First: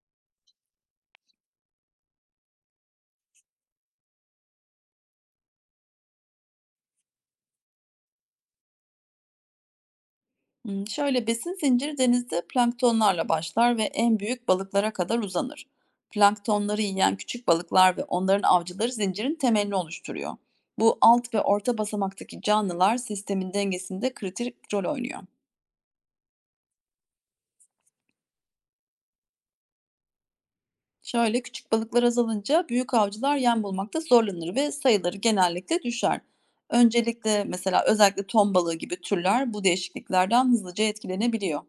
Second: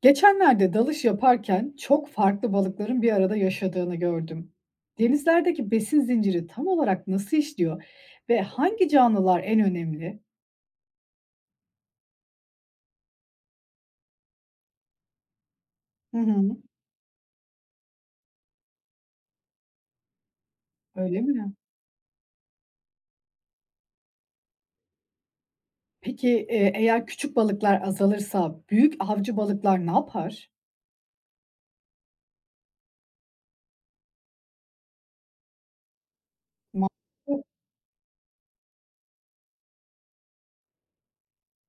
Geçenlerde dalış yaparken çok farklı balıkların bir arada yaşadığını gördüm. Denizlerdeki besin zinciri tam olarak nasıl işliyor ve hangi canlılar en önemli? Şöyle besin zinciri denizde planktonlarla başlar ve en büyük balıklara kadar uzanır. Hı hı. Planktonları yiyen küçük balıklar ve onların avcıları zincirin temelini oluşturuyor. Bu Öyle alt ve mi? orta basamaktaki canlılar sistemin dengesinde kritik rol oynuyor. Peki eğer küçük balıklar azalırsa büyük avcı balıklar ne yapar? Şöyle küçük balıklar azalınca büyük avcılar yem bulmakta zorlanır ve sayıları genellikle düşer. Mantıklı. Öncelikle mesela özellikle ton balığı gibi türler bu değişikliklerden hızlıca etkilenebiliyor.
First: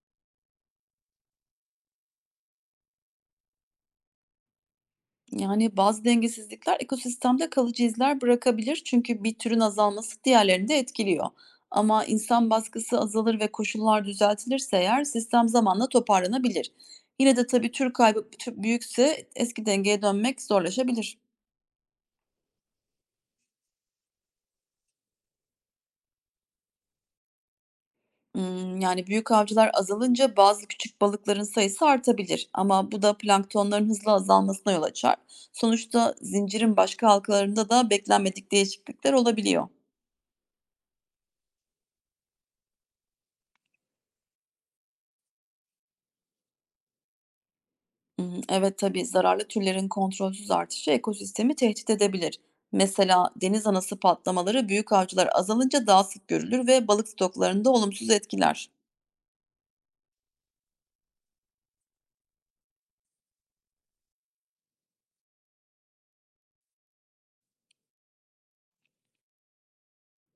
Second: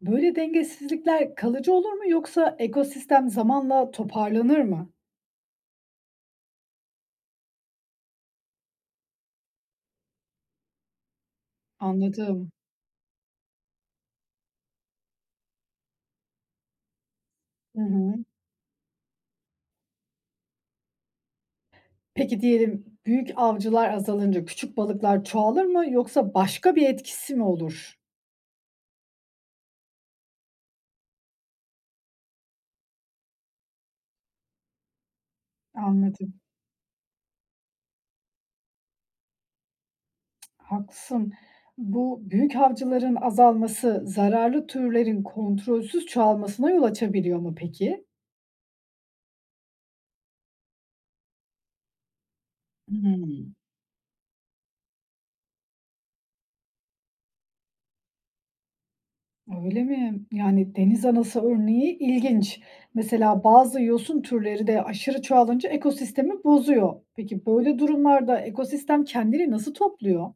Böyle dengesizlikler kalıcı olur mu yoksa ekosistem zamanla toparlanır mı? Yani bazı dengesizlikler ekosistemde kalıcı izler bırakabilir çünkü bir türün azalması diğerlerini de etkiliyor. Ama Anladım. insan baskısı azalır ve koşullar düzeltilirse eğer sistem zamanla toparlanabilir. Yine de tabii Hı tür hı. kaybı büyükse eski dengeye dönmek zorlaşabilir. Peki diyelim büyük avcılar azalınca küçük balıklar çoğalır mı yoksa başka bir etkisi mi olur? Yani büyük avcılar azalınca bazı küçük balıkların sayısı artabilir ama bu da planktonların hızlı azalmasına yol açar. Sonuçta Anladım. zincirin başka halkalarında da beklenmedik değişiklikler olabiliyor. Haklısın. Bu büyük avcıların azalması zararlı türlerin kontrolsüz çoğalmasına yol açabiliyor mu peki? Evet, tabii, zararlı türlerin kontrolsüz artışı ekosistemi tehdit edebilir. Mesela Hmm, deniz anası patlamaları büyük avcılar azalınca daha sık görülür ve balık stoklarını da olumsuz etkiler. öyle mi? Yani deniz anası örneği ilginç. Mesela bazı yosun türleri de aşırı çoğalınca ekosistemi bozuyor. Peki böyle durumlarda ekosistem kendini nasıl topluyor?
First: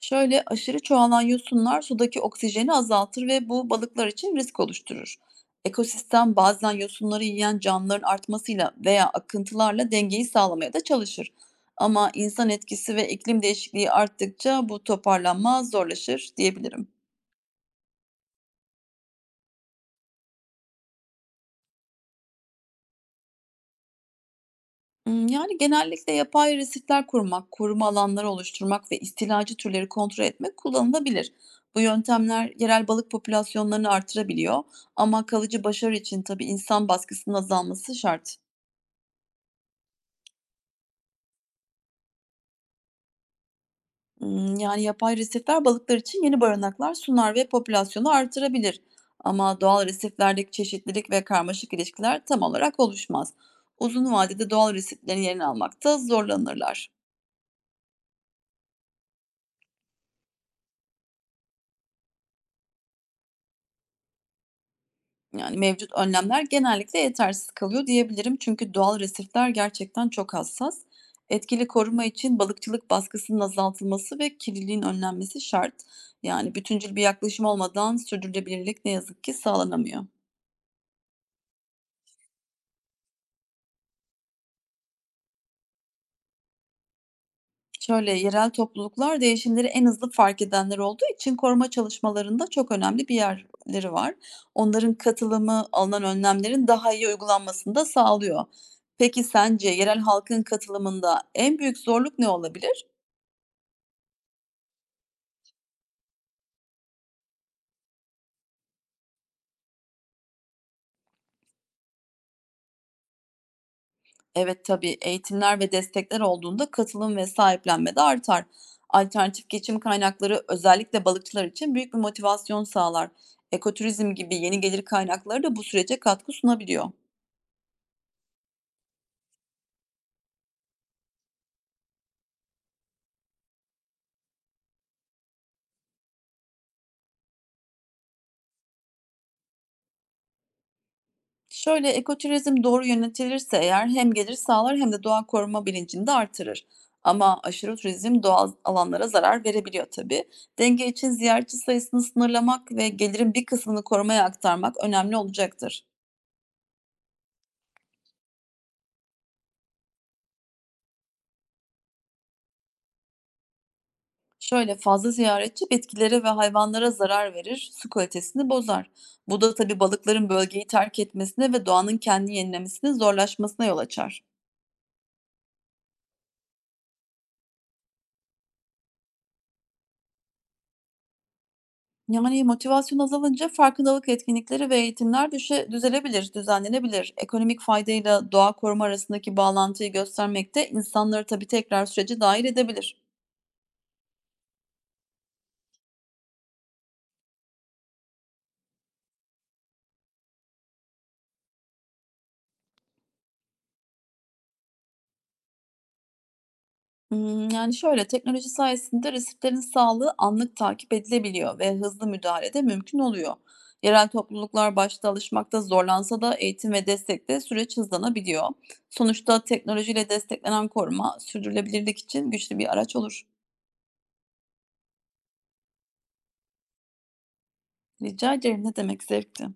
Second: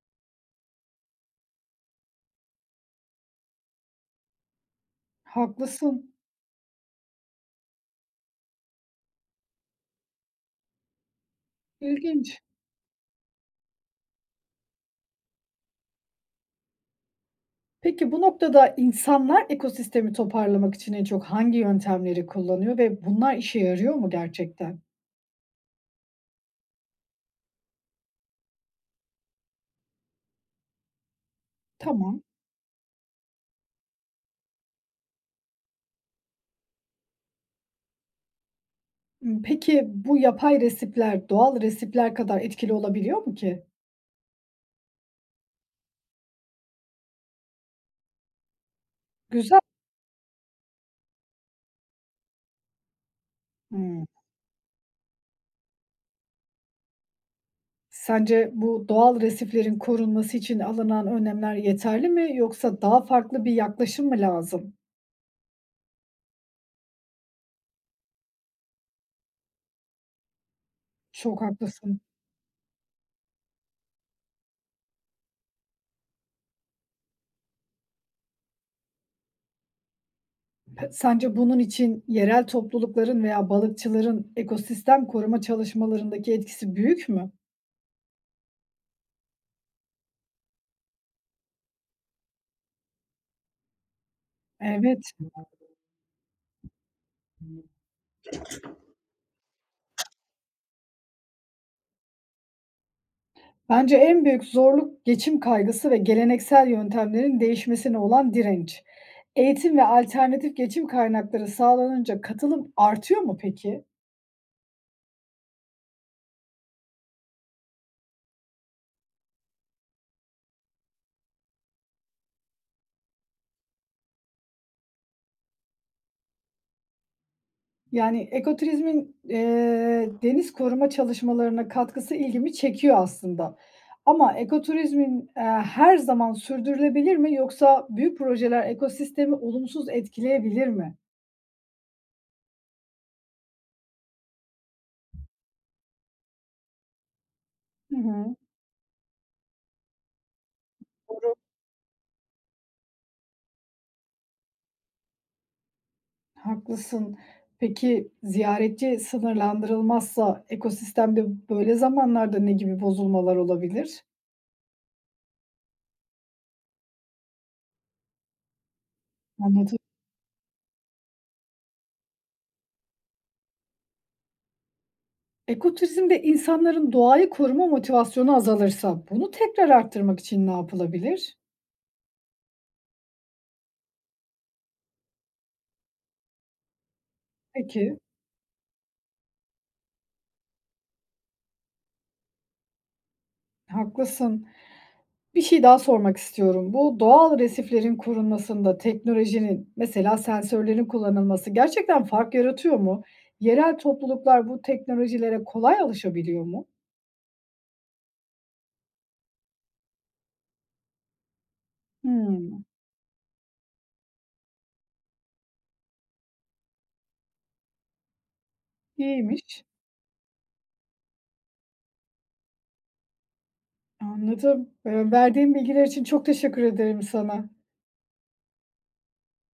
Şöyle, aşırı çoğalan yosunlar sudaki oksijeni azaltır ve bu balıklar için risk oluşturur. Haklısın. Ekosistem bazen yosunları yiyen canlıların artmasıyla veya akıntılarla dengeyi sağlamaya da çalışır. Ama İlginç. insan etkisi ve iklim değişikliği arttıkça bu toparlanma zorlaşır diyebilirim. Peki bu noktada insanlar ekosistemi toparlamak için en çok hangi yöntemleri kullanıyor ve bunlar işe yarıyor mu gerçekten? Yani, genellikle yapay resifler kurmak, koruma alanları oluşturmak ve istilacı türleri kontrol etmek kullanılabilir. Bu Tamam. yöntemler yerel balık popülasyonlarını artırabiliyor ama kalıcı başarı için tabii insan baskısının azalması şart. Peki bu yapay resipler doğal resipler kadar etkili olabiliyor mu ki? Yani, yapay resifler balıklar için yeni barınaklar sunar ve popülasyonu artırabilir. Güzel. Ama doğal resiflerdeki çeşitlilik ve karmaşık ilişkiler tam olarak oluşmaz. Hımm. Uzun vadede doğal resiflerin yerini almakta zorlanırlar. Sence bu doğal resiflerin korunması için alınan önlemler yeterli mi yoksa daha farklı bir yaklaşım mı lazım? Yani, mevcut önlemler genellikle yetersiz kalıyor diyebilirim. Çünkü doğal resifler gerçekten çok hassas. Çok Etkili haklısın. koruma için balıkçılık baskısının azaltılması ve kirliliğin önlenmesi şart. Yani bütüncül bir yaklaşım olmadan sürdürülebilirlik ne yazık ki sağlanamıyor. Pe sence bunun için yerel toplulukların veya balıkçıların ekosistem koruma çalışmalarındaki etkisi büyük mü? Şöyle, yerel topluluklar değişimleri en hızlı fark edenler olduğu için koruma çalışmalarında çok önemli bir yerleri var. Onların Evet. katılımı alınan önlemlerin daha iyi uygulanmasını da sağlıyor. Peki sence yerel halkın katılımında en büyük zorluk ne olabilir? Bence en büyük zorluk geçim kaygısı ve geleneksel yöntemlerin değişmesine olan direnç. Eğitim ve alternatif geçim kaynakları sağlanınca katılım artıyor mu peki? Evet tabii eğitimler ve destekler olduğunda katılım ve sahiplenme de artar. Alternatif geçim kaynakları özellikle balıkçılar için büyük bir motivasyon sağlar. Ekoturizm gibi yeni gelir kaynakları da bu sürece katkı sunabiliyor. Yani ekoturizmin deniz koruma çalışmalarına katkısı ilgimi çekiyor aslında. Ama ekoturizmin her zaman sürdürülebilir mi yoksa büyük projeler ekosistemi olumsuz etkileyebilir mi? Şöyle, ekoturizm doğru yönetilirse eğer hem gelir sağlar hem de doğa koruma bilincini de artırır. Ama aşırı Hı turizm hı. doğal alanlara zarar verebiliyor tabii. Denge için Doğru. ziyaretçi sayısını sınırlamak ve gelirin bir kısmını korumaya aktarmak önemli olacaktır. Haklısın. Peki ziyaretçi sınırlandırılmazsa ekosistemde böyle zamanlarda ne gibi bozulmalar olabilir? Şöyle fazla ziyaretçi bitkilere ve hayvanlara zarar verir, su kalitesini bozar. Bu da Anladım. tabii balıkların bölgeyi terk etmesine ve doğanın kendi yenilemesinin zorlaşmasına yol açar. Ekoturizmde insanların doğayı koruma motivasyonu azalırsa bunu tekrar arttırmak için ne yapılabilir? Yani, motivasyon azalınca farkındalık etkinlikleri ve eğitimler düzelebilir, düzenlenebilir. Ekonomik Peki, faydayla doğa koruma arasındaki bağlantıyı göstermek de insanları tabii tekrar sürece dâhil edebilir. haklısın. Bir şey daha sormak istiyorum. Bu doğal resiflerin korunmasında teknolojinin, mesela sensörlerin kullanılması gerçekten fark yaratıyor mu? Yerel topluluklar bu teknolojilere kolay alışabiliyor mu? Yani, şöyle, teknoloji sayesinde resiplerin sağlığı anlık takip edilebiliyor ve hızlı müdahale Hmm, de mümkün oluyor. Yerel topluluklar başta alışmakta zorlansa da eğitim ve destekle süreç hızlanabiliyor. Sonuçta iyiymiş. teknolojiyle desteklenen koruma sürdürülebilirlik için güçlü bir araç olur. Anladım. Verdiğin bilgiler için çok teşekkür ederim sana. Rica ederim, ne demek, zevkti.